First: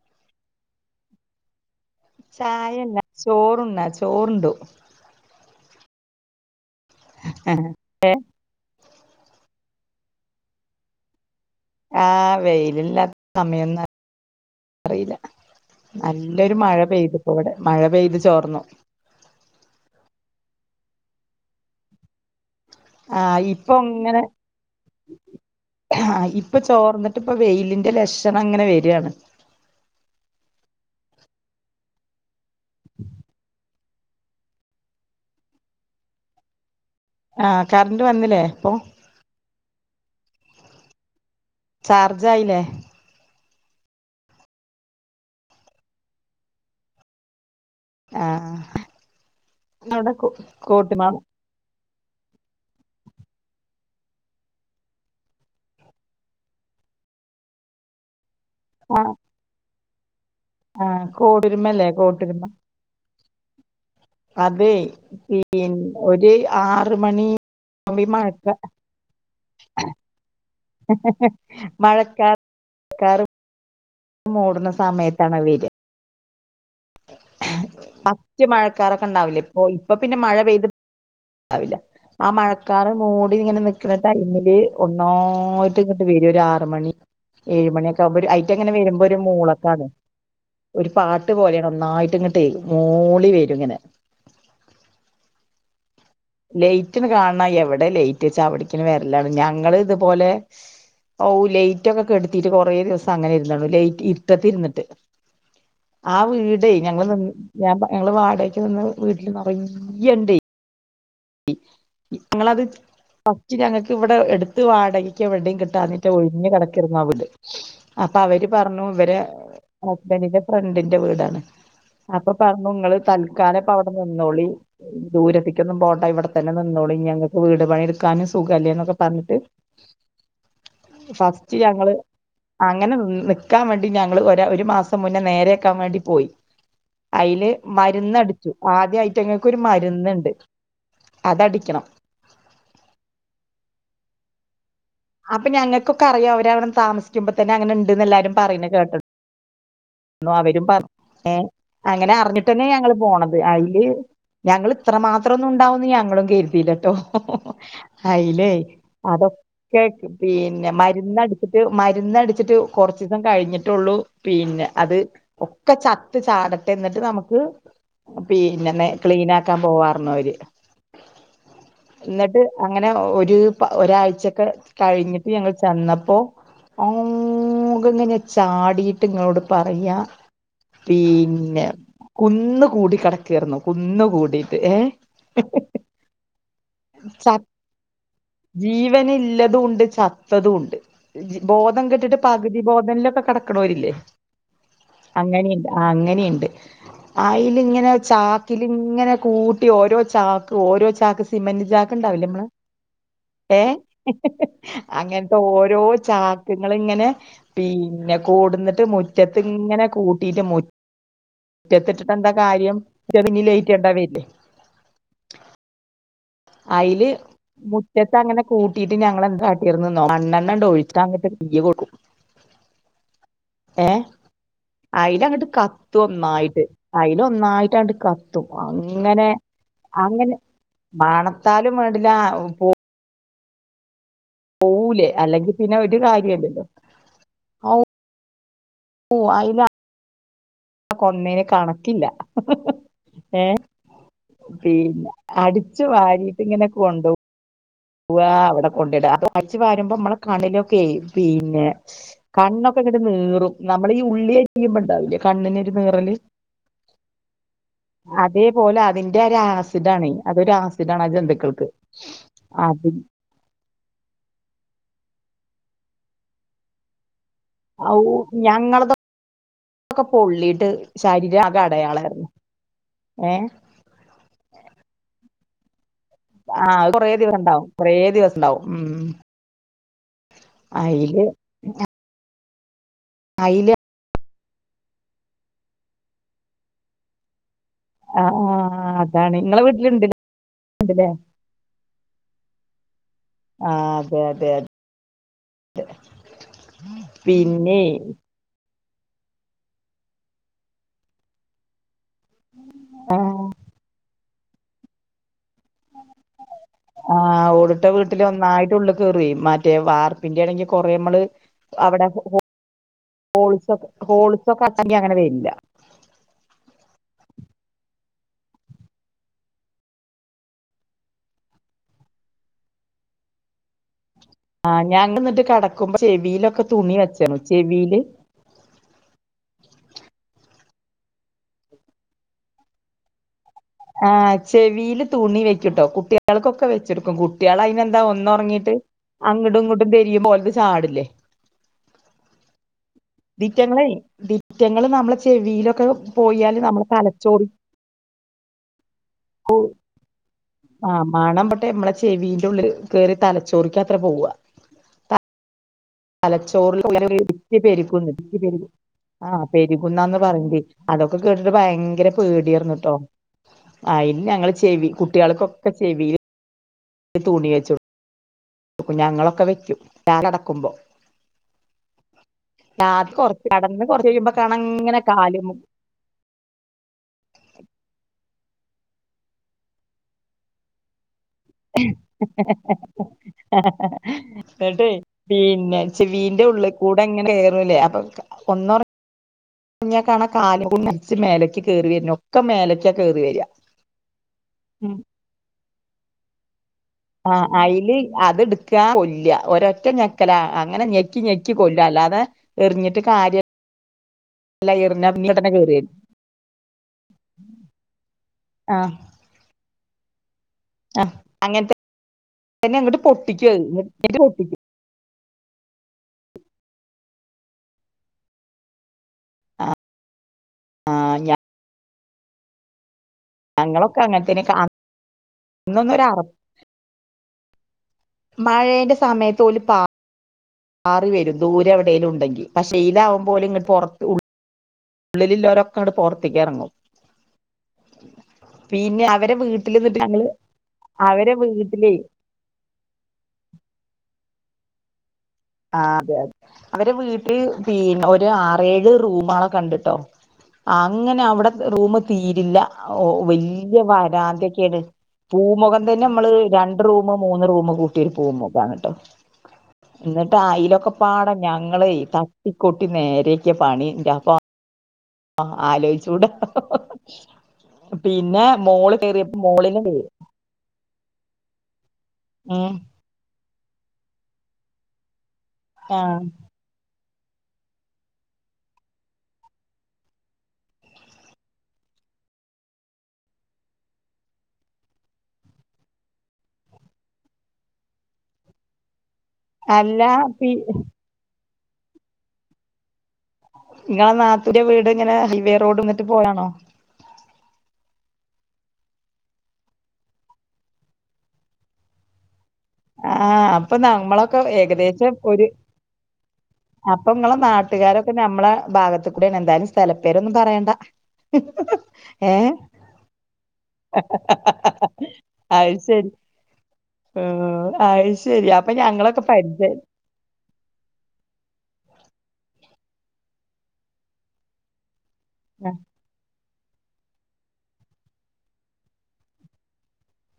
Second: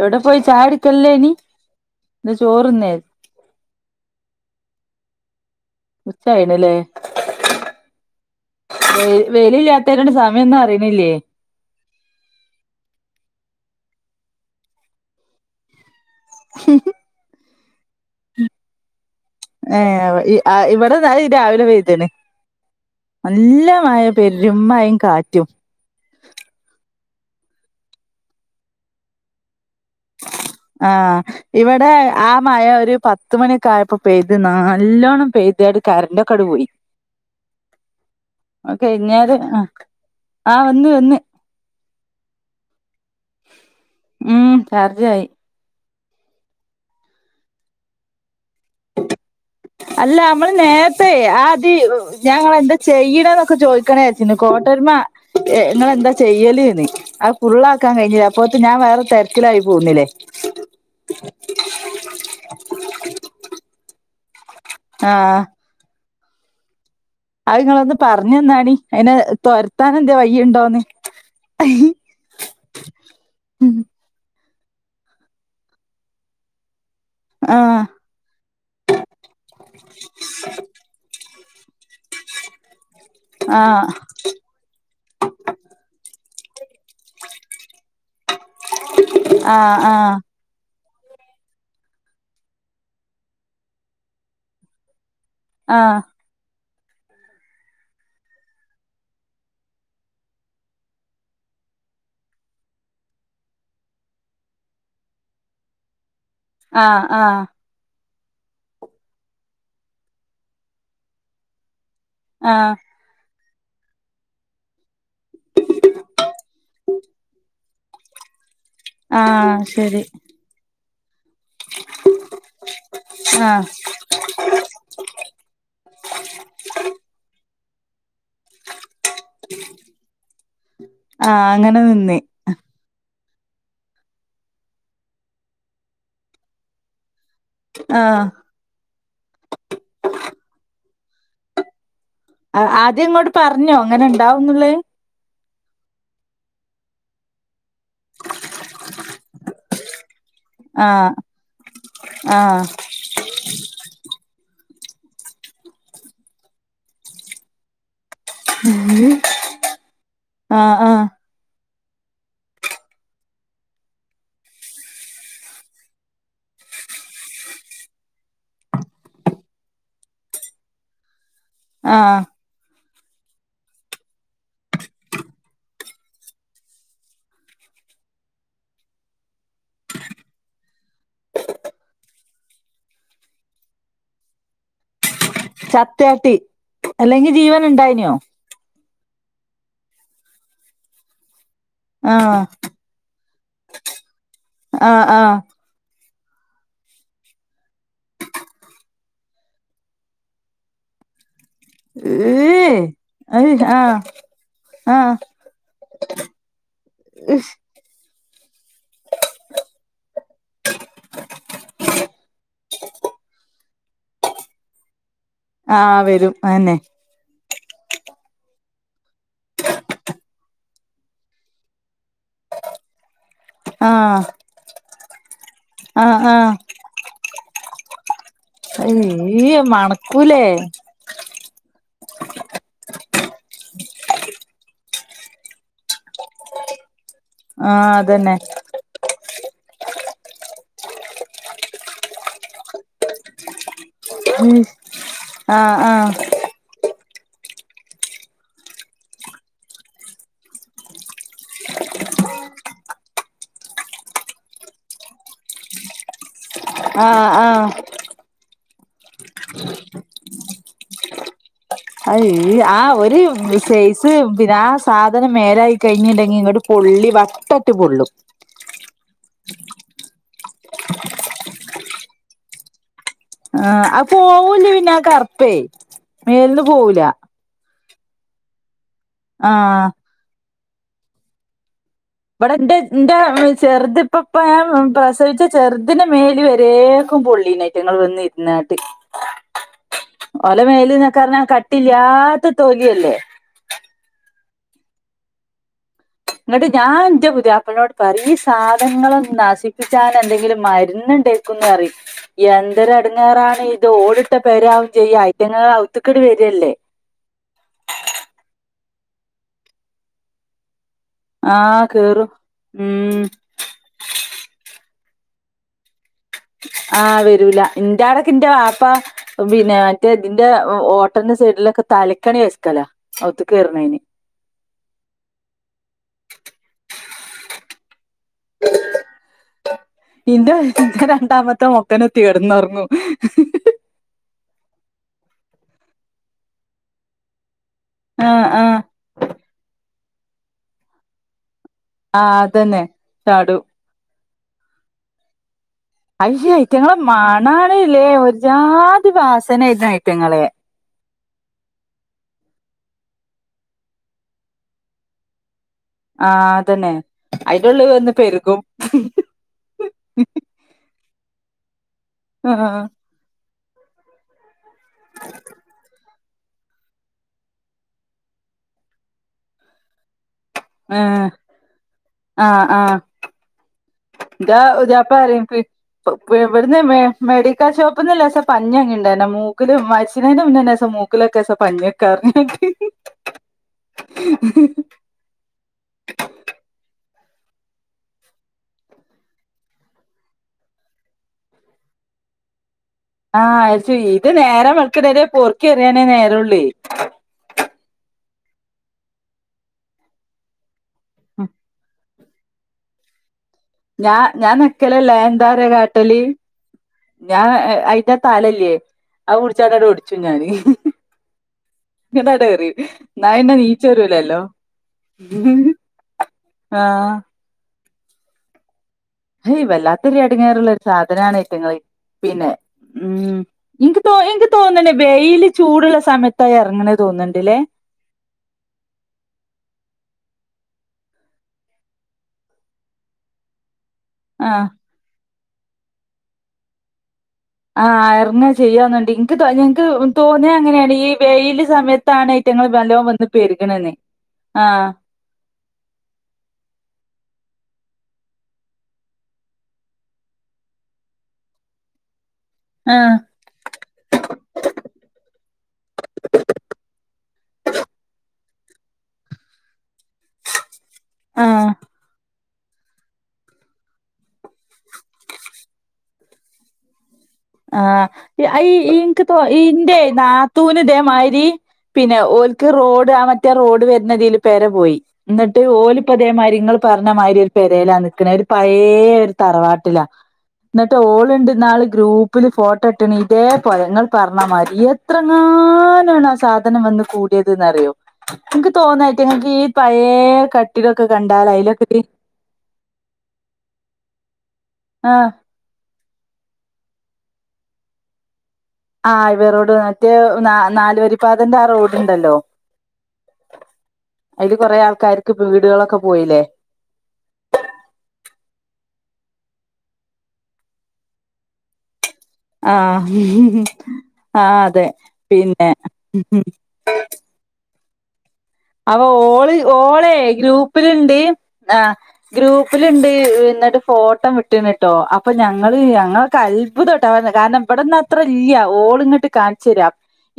എവ്ടെ പോയി ചായകുടിക്കല്ലേനി? ചായല്ല. ചോറുണ്ണാ ചോറുണ്ടു. ഉച്ചായല്ലൊ ലെ ആഹ് ഏഹ് വെയി വെയ്‌ലില്യാത്തരോണ്ട് സമയം ഒന്നും അറിണില്ല്യേ. ആഹ് വെയിലില്ലാത്ത സമയൊന്ന അറീല. നല്ലൊരു മഴ പെയ്ത്പ്പൊ ഇവടെ. മഴ പെയ്ത് ചോർന്നു. ഏഹ് ഇ അ ഇവിടെന്നാ [unintelligible] രാവിലെ പെയ്ത്ണ്. ആ നല്ല ഇപ്പൊ മഴ. പെരും മഴിം, കാറ്റും. ആഹ് ഇപ്പൊ ചോർന്ന്ട്ട് പ്പൊ വെയ്ല്ന്റെ ലക്ഷണം ങ്ങനെ വെരാണ്. ആഹ് ഇവടെ ആ മഴ ഒര് പത്ത്മണി... ക്കായപ്പൊ പെയ്ത്. നാല്ലോണം പെയ്തേട് കര്ൻ്റൊക്കട് പോയി. ആഹ് കർന്റ് വന്നിലെ പ്പൊ? ന്നേരം ആഹ്. ആഹ് വന്ന്, വന്ന്. ചാർജായിലെ? ഉം. ചാർജായി ആഹ് ആഹ് അല്ല അമ്മള് നേരത്തെ ആഹ് തി ഞാ ങ്ങളെ എന്താ ചെയ്യ് ണെന്നൊക്കെ ചോയിക്കണെ യാര്ച്ചിനി. കോട്ടൊര്മ ഏഹ് ങ്ങള് എന്താ ചെയ്യല്ന്ന്. അത് ഫുള്ളാക്കാൻ കഴിഞ്ഞില. അപ്പോത്ത് ഞാ വേറെ തെര്ക്കിലായി പോന്നിലെ. ആഹ് കോടൊരുമല്ലെ. കോട്ടൊരുമ അതേയ് ആഹ് പിന്നെ ഒര് ആറ് മണി അത് ങ്ങളൊന്ന് ആവുമ്പോ ഈ മഴക്ക പർഞ്ഞെന്നാണി. അയിനെ തൊരത്താനെന്തെ വയ്യിണ്ടോന്ന്. ക്കാറ് മൂടുന്ന സമയത്താണ് അത് വെര. ആഹ് ഫസ്റ്റ് മഴക്കാറൊക്കെ ണ്ടാവില്ലെ പ്പൊ ഇപ്പൊ പിന്നെ മഴ പെയ്ത് ആയില്ല. ആ മഴക്കാറ് മൂടി ങ്ങനെ ആഹ് നിക്ക്ണ ടൈമ് ല് ഒന്നായിട്ട് ഇങ്ങട്ട് വരും. ഒരാറ് മണി, ഏഴ് മണിയൊക്കെ ആവ് മ്പൊരു അ.... ച്ചെങ്ങനെ വരുമ്പൊരു ആഹ് മൂളക്കാന്ന്. ആഹ് ഒരു പാട്ട് പോലേണ് ഒന്നായിട്ട് ട്ട്ങ്ങ് ട്ട് മൂളി വരും ങ്ങനെ. ആഹ് ലൈറ്റ്ങ് കാൺണം എവടെ ലൈറ്റ് ച്ചാ അവിട്ക്കിങ് വരലാണ്. ഞങ്ങള് തുപോലെ ഔ ലൈറ്റൊക്കെ കെട്ത്തീട്ട് കൊറേ ദിവസം അങ്ങനെ ഇരുന്നങ്. ലൈറ്റ് ഇര്ട്ടത്ത് ഇര്ന്ന്ട്ട്. ആ വീടെ ആഹ് ഞങ്ങള് ആഹ് നിന്ന് ആഹ് ഞാ പാ ഞങ്ങള് വാടയ്ക്ക് നിന്ന വീട്ട്‌ല് നറയ്യെണ്ടെ. ഇ ഞങ്ങളത് ആഹ് ഫസ്റ്റ് ഞങ്ങൾക്ക് ഇവിടെ എടുത്ത് വാടകയ്ക്ക് എവിടെയും കിട്ടാന്നിട്ട് ഒഴിഞ്ഞ് കിടക്കേന്നു ആവീട് അപ്പൊ അവര് പറഞ്ഞു ഇവരെ ആഹ് ശരി ഹസ്ബന്റിൻ്റെ ഫ്രണ്ടിന്റെ വീടാണ് അപ്പൊ പറഞ്ഞു നിങ്ങള് ആഹ് തൽക്കാലംഇപ്പൊ അവിടെ നിന്നോളിം ദൂരത്തേക്കൊന്നും പോണ്ട ആഹ് ഇവിടെത്തന്നെ നിന്നോളിം ഞങ്ങക്ക് വീട് പണി ക്കാനും സുഖല്ലേ എന്നൊക്കെ പറഞ്ഞിട്ട് ആഹ് ഫസ്റ്റ് അങ്ങനെ ഞങ്ങള് നിന്ന് അങ്ങനെ നിക്കാൻ വേണ്ടി ഞങ്ങള് ഒരു മാസം മുന്നേ നേരെയാക്കാൻ വേണ്ടി പോയി അതില് മര്ന്ന് ആഹ് അടിച്ചു ആദ്യം അയിറ്റങ്ങക്ക് ഒരു മരുന്ന്ണ്ട് അത് അടിക്കണം ആഹ് ആദ്യം ഇങ്ങളോട് പറഞ്ഞോ ഇങ്ങനെ ഉണ്ടാവുന്നുള്ളേ അപ്പൊ ഞങ്ങക്കൊക്കെ അറിയാം അവര്അവടെ താമസിക്കുമ്പോ തന്നെ അങ്ങനെ ഉണ്ട്ന്ന് എല്ലാരും പറയണ് കേട്ടുണ് അവരും പറ ആഹ് ഏഹ് അങ്ങനെ ആഹ് അറിഞ്ഞിട്ടന്നെ ഞങ്ങള് പോണത് അയില് ഞങ്ങള് ഇത്ര മാത്രം ഒന്നും ഉണ്ടാവുന്ന് ഞങ്ങളും കരുതില്ലട്ടോ അയില് അതൊക്കെ പിന്നെ ആഹ് ആഹ് മര്ന്ന് മര്ന്ന് അടിച്ചിട്ട് കൊറച്ച് ദിവസം കഴിഞ്ഞിട്ടുള്ളു പിന്നെ അത് ഒക്കെ ചത്ത് ചാടട്ടെ എന്നിട്ട് നമുക്ക് പിന്നെ ക്ലീൻ ആക്കാൻ പോവാറന്നു അവര് ആഹ് എന്നിട്ട് അങ്ങനെ ഒരു ഒരാഴ്ചൊക്കെ കഴിഞ്ഞിട്ട് ഞങ്ങൾ ചെന്നപ്പോ [unintelligible] ഇങ്ങനെ ചാടിട്ട് ഇങ്ങളോട് പറയാ പിന്നെ കുന്ന് കൂടി കിടക്കാറുന്നു കുന്ന് കൂടിയിട്ട് ഏഹ് ചത്താട്ടി അല്ലെങ്കി ച ജീവന് ഉണ്ടായിനോ ജീവന് ഇല്ലതുണ്ട് ചത്തതുണ്ട് ബോധം കെട്ടിട്ട് ആഹ് പകുതി ബോധനിലൊക്കെ കടക്കണോരില്ലേ ആഹ് ആഹ് അങ്ങനീല്ല ആഹ് അങ്ങനീണ്ട് അയ്ലിങ്ങനെ ചാക്കിലിങ്ങനെ കൂട്ടി ഓരോ ചാക്ക് ഓരോ ചാക്ക് സിമെന്റ് ചാക്കുണ്ടാവില്ലേ ഏ നമ്മളെ അയ് ഏഹ് ആഹ് ആഹ് അങ്ങനത്തെ ഓരോ ചാക്കുകള്ങ്ങനെ പിന്നെ കൊടുന്ന് മുറ്റത്ത് ഇങ്ങനെ കൂട്ടിയിട്ട് മുറ്റത്തിട്ടിട്ട് എന്താ കാര്യം ചെ [unintelligible] എണ്ടാവില്ലേ ആ വെരും അയ്ല് മുറ്റത്ത് അങ്ങനെ കൂട്ടീട്ട് ഞങ്ങൾ എന്താ കാട്ടിർന്ന്ന്നോ മണ്ണെണ്ണ ആണ്ട് ഒഴിച്ചങ്ങട്ട് തീയ് കൊടുക്കും [inaudible] ഏഹ് ആഹ് അയ്‌ല് അങ്ങട്ട് കത്തും ആഹ് ആഹ് ഒന്നായിട്ട് അതിൽ ഒന്നായിട്ട് അങ്ങട്ട് ക ത്തും അങ്ങനെ അയ്യ് അങ്ങനെ മണക്കൂലേ മണത്താലും വേണ്ടില പോ പോവൂലെ അല്ലെങ്കിൽ പിന്നെ ഒരു കാര്യംല്ലല്ലോ ആഹ് അതന്നെ ഓഹ് അയില കൊന്നേന് കണക്കില്ല ഏ ഉം പിന്നെ ആഹ് അടിച്ചു ആഹ് വാരിട്ട് ഇങ്ങനെ കൊണ്ടോവും വാ അവിടെ കൊണ്ടിട അടിച്ച് വാരുമ്പോ നമ്മളെ കണ്ണിലൊക്കെ പിന്നെ കണ്ണൊക്കെ ഇങ്ങട്ട് നീറും നമ്മള് ഈ ഉള്ളിയരീമ്പോ ഉണ്ടാവില്ലേ കണ്ണിനൊരു നീറല് ആഹ് ആഹ് അതേപോലെ അതിന്റെ ഒരാസിഡാണെ അതൊരു ആസിഡാണാ ജന്തുക്കൾക്ക് അത് അത് ആഹ് ഒരു ര് സൈസ് പിന്നെ ആ സാധനം മേലായി കഴിഞ്ഞിണ്ടെങ്കി ഇങ്ങട്ട് പൊള്ളി വട്ട ഔ ഞങ്ങളതൊക്കെ പൊള്ളിട്ട് ശരീരം ആകെ അടയാളായ്രുന്നു ആ അത് പോവൂല പിന്ന ആ കറുപ്പേ മേൽന്ന് ആഹ് പോവൂല കൊറേ ദിവസംണ്ടാവും കൊറേ ദിവസം ഇണ്ടാവും ഉം ആഹ് അയില് ഇവടെ ഇന്റെ ഇന്റ അയില് ചെർത് ഇപ്പ ഇപ്പ ഞാ പ്രസവിച്ച ചെർതിന് മേല് വരേക്കും പൊള്ളീ ണ് റ്റങ്ങൾ വന്ന് ആ ഇര്ന്നാട്ട് അതാണ് നിങ്ങളെ വീട്ടിലുണ്ട് ഓലെ ണ്ടല്ലേ മേല്ന്നക്കർഞ്ഞാ കട്ടില്ലാത്ത തൊലിയല്ലേ. ആഹ് അതെ അതെ അതെ ഇന്നട്ട് ഞാൻന്റെ പുതിയാപ്പൾ പിന്നെ നോട് പറയും ഈ സാധങ്ങളെ നശിപ്പിച്ചാൻ എന്തെങ്കിലും മര്ന്ന്ണ്ടെ ക്കുംന്നറയും ആ എന്തൊരെടങ്ങാറാണ് ഇത് ഓടി ടട്ടെ പെരെ ആകും ചെയ്യാ അയ്റ്റങ്ങൾ ഔത്ത്ക്ക്‌ട് വരല്ലേ ആ ഓട് ട്ട വീട്ടിൽ ഒന്നായിട്ട് ഉള്ള് കേറുവെ ഏഹ് മറ്റേ വാർപ്പിന്റെണെങ്കി കൊറേ അമ്മള് ആ അവടെ കേറും ഹോ ഉം ഹോൾസൊക്കെ അടച്ചെങ്കി അങ്ങനെ വരൂല ആഹ് വരൂല ഇന്റെ ആടെക്കെന്റെ വാപ്പ പിന്നെ മറ്റേ ഇതിന്റെ ഓട്ടന്റെ സൈഡിലൊക്കെ തലക്കണി വെക്കലാ ഒഔത്ത്ക്ക് ക്കെർണീന് ആഹ് ഞാന് ഇന്നട്ട് കടക്കുമ്പോ ചെവീലൊക്കെ തുണി വെച്ചണ് ചെവീല് ഇന്റെ രണ്ടാമത്തെ മൊക്കന്നെ തീർന്നൊറങ്ങും ആഹ് ചെവില് തൂണി വെക്കുട്ടോ കുട്ടിയാൾക്കൊക്കെ വെച്ചൊടുക്കും കുട്ടിയാള പിന്ന എന്താ ഒന്ന് ആഹ് ഒറങ്ങീട്ട് ആഹ് അങ്ങട്ടും ഇങ്ങട്ടും തെരിയുമ്പോ ഓലത് ചാടില്ലേ ആഹ് തന്നെ ഇതീറ്റങ്ങളെ ദിറ്റങ്ങള് നമ്മളെ ചെവിയിലൊക്കെ അയ്യേ പോയാല് നമ്മളെ ഇറ്റങ്ങളെ തലച്ചോറി മണാണ്ലെ ഒര്ജാതി വാസനേണ് ഐറ്റങ്ങളെ ആഹ് മണം പോട്ടെ നമ്മളെ ചെവിന്റെ ഉള്ളില് കേറി തലച്ചോറിക്ക്യത്രെ പോക ആഹ് തലച്ചോറിൽ അതന്നെ ഇങ്ങനെ പെറ്റ് അയിന്റെ ഉള്ളിൽ പ്പെര്ക്കുന്ന് വന്ന് പെറ്റ് പെരുകും പെര്ക്കുന്ന് ആഹ് പെരുകുന്നാന്ന് പറയി അതൊക്കെ കേട്ടിട്ട് ഭയങ്കര ആഹ് പേടിയാർന്ട്ടോ അയിന് ഞങ്ങള് ചെവി കുട്ടിയാൾക്കൊക്ക ചെവില് തുണി വെച്ചൊട്ക്കും ഞങ്ങളൊക്കെ വെക്കും ഞാൻ നടക്കുമ്പോ ആഹ് ആഹ് ആഹ് നാർത്ത ഒർക് കടന്ന് ക്കൊറച്ച് ചയിമ്പൊകാണ ഇന്റെ ഇങ്ങനെ പുതിയാപ്പള കാലു പറയും ഇവിടുന്ന് മെഡിക്കൽ ഷോപ്പ്ന്ന് ലേസം പഞ്ഞി വാങ്ങിണ്ടായിനു മൂക്കിലും മരിച്ച്ണന്റെ മുന്നേ ലേസം മൂക് മൂക്കിൽ ഒക്കേസം ഇന്നട്ടേയ് പിന്നെ ച്ചെവീന്റെ ഉള്ള്കൂടെ ഇങ്ങനെ കേറൂലേ അപ്പൊ ഒന്ന് ഒറ റങ്ങിയാ കാണാ കാലൂമേരിച്ച് മേലക്ക് കേറി വര്ന് ഒക്കെ മേലെ ആ ആഹ് ശരി ഇത് നേരം വെളുക്ക്ണ വരെ പൊർക്കി എറിയാനേ നേരൊള്ളെയി ആഹ് അയിൽ അത് ഇട്ക്കാ കൊല്ല ഒരറ്റ ഞക്കല അങ്ങനെ ഞെ ക്കി ഞെക്കി കൊല്ലും അല്ലാതെ എറിഞ്ഞിട്ട് കാര്യല്ല. ഞാൻ ഞാൻ നെക്കലല്ല ഞാൻ എന്താറിയോ കേറിയത് കാട്ടല് ഞാൻ അയിന്റെ ആ തലല്ലേ ആഹ് അത് പുടിച്ച് കാണ്ട് ഒടിച്ചും ഞാന് ആഹ് അങ്ങനത്തെ ഇന്നട്ട് ആട് എറിയും തന്നെ അങ്ങോട്ട് ഇന്നാ പൊട്ടിക്കും പിന്നെ അത് നീച്ച് എന്നിട്ട് വരൂലല്ലോ. പൊട്ടിക്കും ഹ് ഹ് ആഹ് ഹയ് വല്ലാത്തൊരു എടങ്ങേറ്ള്ളെ ഒരു ആ സാധനാണ് അയ്റ്റങ്ങള് പിന്നെ ഉം ഇൻക്ക് ഞങ്ങളൊക്കെ അങ്ങനെ തന്നെ ഇൻക് തോന്ന്ണ് വൈല് ചൂടുള്ള അന്നൊന്നൊരു അറ സമയത്താ എറങ്ങണ തോന്ന്ണ്ട്ലേ മഴേന്റെ സമയത്ത് ഓല് പാ പാറി വരും ദൂരെ എവിടേലുഉണ്ടെങ്കി പക്ഷെ വെയിൽ ആകുമ്പോ ഇങ്ങ പൊറ ആഹ് ഉള്ളില്ല്ലോരൊക്കങ്ങട പോർത്ത് കേറങ്ങും ആഹ് അറങ്ങും പിന്നെ ചെയ്യന്ന്ണ്ട് ഇൻക്ക് അവരെ തോന്നി വീട്ടിൽ ഇന്ക് നിന്നിട്ട് ഞങ്ങള് തോന്നിയ അങ്ങനെണ് ഈ അവരെ വെയില് സമയത്താണ് വീട്ടിലേ സമയത്താണ് ഇതയ്റ്റങ്ങൾ നല്ലോം വന്ന് പേരുകണന്ന് ആഹ് ആഹ് അതെ അതെ ഇവരെ വീട്ടിൽ പി ഒരു ആറേഴ് റൂമളൊഒക്കെണ്ട് ട്ടോ അങ്ങനെ അവിടെ റൂമ് തീരില്ല ആഹ് ഓഹ് വല്യാ വരാന്തൊക്കെണ് പൂമുഖം തന്നെ നമ്മള് രണ്ട് റൂമ് മൂന്ന് റൂമ് കൂട്ടിയ ഒരു പൂമുഖാണ് ട്ടോ ഇന്നിട്ട് അയിലൊക്ക പാട ആഹ് ഞങ്ങളെ തട്ടിക്കൊട്ടി നേരക്കിയ പണിന്റെ പൊ ആഹ് ആലോയിച്ചുടാ ഹ് ഹ് ഹ് ആഹ് ആ ഈ ഇനിക്ക് തോ മോളില് ഇന്റെ നാത്തൂ തൂന് ഇതേ മായിരി പിന്നെ ഓൽക്ക് ഉം റോഡ് ആഹ് മറ്റേ റോഡ് വരുന്നതിൽ പേര പോയി ന്നിട്ട് ആഹ് ഓല്പ്പതേമായിരിങ്ങൾ പറഞ്ഞ മായിരി ഒരു പേരെല നിക്ക്ണെ ഒര് പയേ ഒര് തറവാട്ടിലാ ന്നിട്ട് ഓള്ണ്ട് ന്നാള് ഗ്രൂ ഗ്രൂപ്പില് ഫോട്ടോ ഇട്ട്ണ് ഇതേ പോലെ ങ്ങള് പറഞ്ഞമായിരി എത്രങ്ങാനുആണ് സാധനം വന്ന് കൂടി ത് അറിയോ ഇൻക്ക് തോന്നാ അയിറ്റിങ്ങക്ക് ഈ അല്ല പയെ പി കട്ടിലൊക്കെ കണ്ടാല് അയിലൊക്കെ ങ്ങളെ നാത്തൂന്റെ വീട് ഇങ്ങനെ ആഹ് ഹൈവേ റോഡ് ന്നിട്ട് പോലാണോ ആഹ് ഹൈവേ റോഡ് മറ്റേ നാലുവരിപ്പാതന്റെ ആഹ് റോഡ് ണ്ടല്ലോ ആഹ് അപ്പൊ നമ്മളൊക്കെ കൊറേ ഏകദേശം ആൾക്കാർക്ക് ഇപ്പ ഒര് വീടുകളൊക്കെ പോയില്ലേ അപ്പൊ ങ്ങളെ നാട്ടുകാരൊക്കെ നമ്മളെ ഭാഗത്കൂടാണ് ന്തായാലും സ്ഥലപ്പേരൊന്നും പറേണ്ട ഹി ഹ് ഹ് ആഹ് ഹ് ആ അതെ പിന്നെ ഓ അഹ്ശരി അവ ഓള് ഓളെ ഗ്രൂ പ്പില്ണ്ട് ആ ഗ്രൂപ്പില്ണ്ട് ഇന്നിട്ട് ഫോട്ടം വിട്ട്ണ്ട്ടോ അപ്പൊ ആഹ് ഞങ്ങള് ഞങ്ങൾകെ അത്ഭുതട്ട കാരണം ഇബടെന്ന അത്ര ഇല്ല ഓള്ങ്ങട്ട് കാണിച്ചെരാ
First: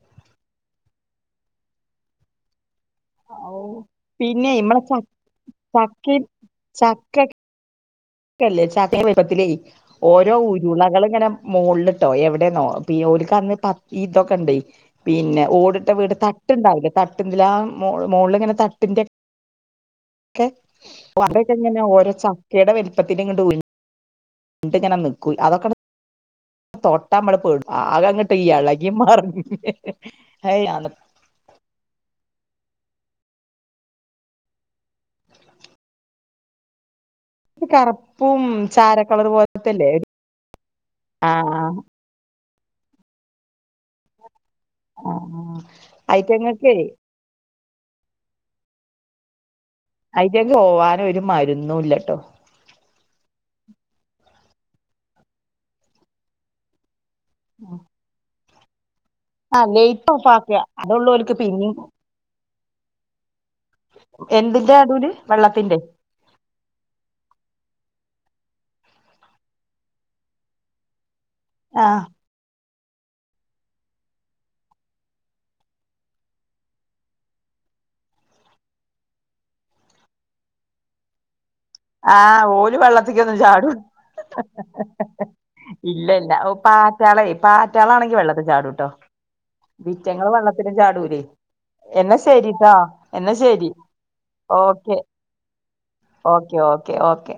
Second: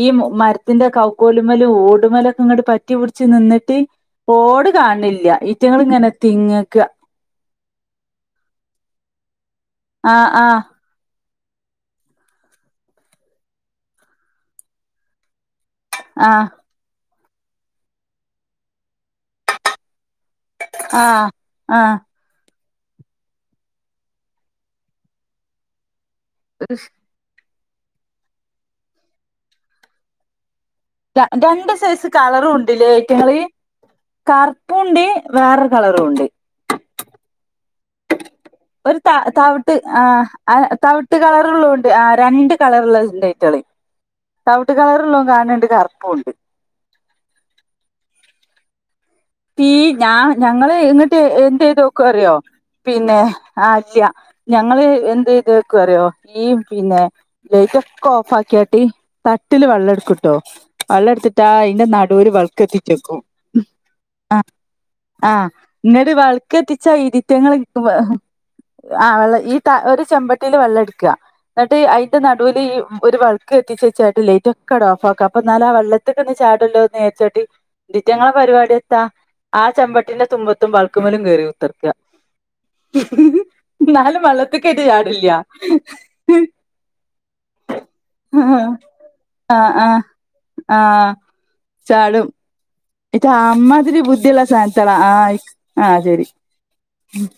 ഈ മരത്തിന്റെ കൗക്കോലുമലും ഓടുമലൊക്കെ ഇങ്ങട് പ റ്റിപിടിച് ഔ നിന്നിട്ട് പിന്നെ ഓട് ഇമ്മളെ ച കാണില്ല ഈറ്റങ്ങൾ ഇങ്ങനെ തിങ്ങക്ക ച ക്ക ക്കല്ലേ വെൽപ്പത്തിലേ ആഹ് ഓരോ ആഹ് ഉരുളകള്ങ്ങനെ മോളില് ട്ടോ എവിടെന്നോ പി ഓൽകന്ന് പ ഇതൊക്കെണ്ടയ് പിന്നെ ഓട് ട്ട വീട് ആഹ് തട്ട്ണ്ടാവില്ലെ തട്ട്മല ആ മോൾ മോളിലിങ്ങനെ തട്ടിന്റെ ക്കെ ആഹ് [unintelligible] ആഹ് ഓരോ ചക്കയുടെ വലുപ്പത്തിങ്ങട്ട് ണ്ട് ങ്ങനെ നിക്കും അതൊക്കെ ണ്ടാമ്മൾ പെടും ആകെ അങ്ങട്ട് എളകി മറ്ന് അയ് രണ്ട് സൈസ് കളറുണ്ട് ല്ലെ ഈറ്റങ്ങള് കറുപ്പുംഉണ്ട് വേറൊരു കളറും ഉണ്ട് കറപ്പും ഒരുത തവിട്ട് ആ തവിട്ട് ആഹ് കളറ്ള്ളതുണ്ട് ആ രണ്ട് കളർള്ളായിറ്റാളെ തവ്ട്ട് കളർള്ളല്ലതുകാണ് ണ്ട് കറുപ്പും ഉണ്ട് ശരി തീ ഞാൻ ഐറ്റങ്ങക്ക് ഞങ്ങള് പോവാന് ഇങ്ങട്ട് ഒരു മരുന്നും എന്തയ്തൊക്കും ഇല്ലട്ടോ അറിയോ പിന്നെ ആറ്റ ഞങ്ങള് എന്ത്യ്തക്ക റിയോ ഈ പിന്നെ ലേറ്റ് ഒക്കെ ഓഫ് ആക്കിയാണ്ട് തട്ടില് ആഹ് വെള്ളം ലൈറ്റ് ഓഫ് എടുക്കുട്ടോ ആക്കുക അതൊള്ളൂ വെള്ളം ഓൽക്ക് എടുത്തിട്ടാ പിന്നിം അയ്ന്റെ നട് ടുൽ വെളക്കത്തിച്ചക്കും അ എന്തിന്റെ നടൂല് അ വെള്ളത്തിന്റെ ങ്ങട് വൾ ക്കത്തിച്ച ഇതിറ്റങ്ങൾ്പ ആ വെള്ള ഈ ഒരു ചെമ്പട്ടിൽ വെള്ളം എട്ക്ക ന്നട്ട് ആഹ് അയ്ന്റെ നടുവിൽ ഈ ഒരു വൾ ക്ക്ത്തിച്ചേച്ചട്ട ലൈറ്റ് ഒക്കട ഓഫ് ആക്ക അപ്പൊന്നാല ആ വെള്ളത്തിക്കന്ന് ചാടല്ലോന്ന് നേരിച്ചാട്ട് ഇതിറ്റിയങ്ങളെ പരിപാടി എത്താ ആ ചമ്പട്ടിന്റെ തുമ്പത്തും ബൾക്കുമലും കയറി ത്ർക്ക ആഹ് ഓല് വെള്ളത്തിക്കൊന്നും ചാടൂ ന്നാലും വള്ളത്ക്കേറ്റ ചാടുല്ല ഇല്ലല്ല ഓ പാറ്റാളയ് പാറ്റാള ആണെങ്കി വെള്ളത്തിൽ ചാടു ട്ടോ ആ ആ ഇറ്റങ്ങൾ വള്ളത്തിലും ആ ചാടൂലേ എന്നാ ചാടും ശരിട്ടാ ഇറ്റ അമ്മാതിരി ബുദ്ധില്ലാ സൻതളാ ആ ആ ശരി ഓക്കെ ഓക്കെ ഓക്കെ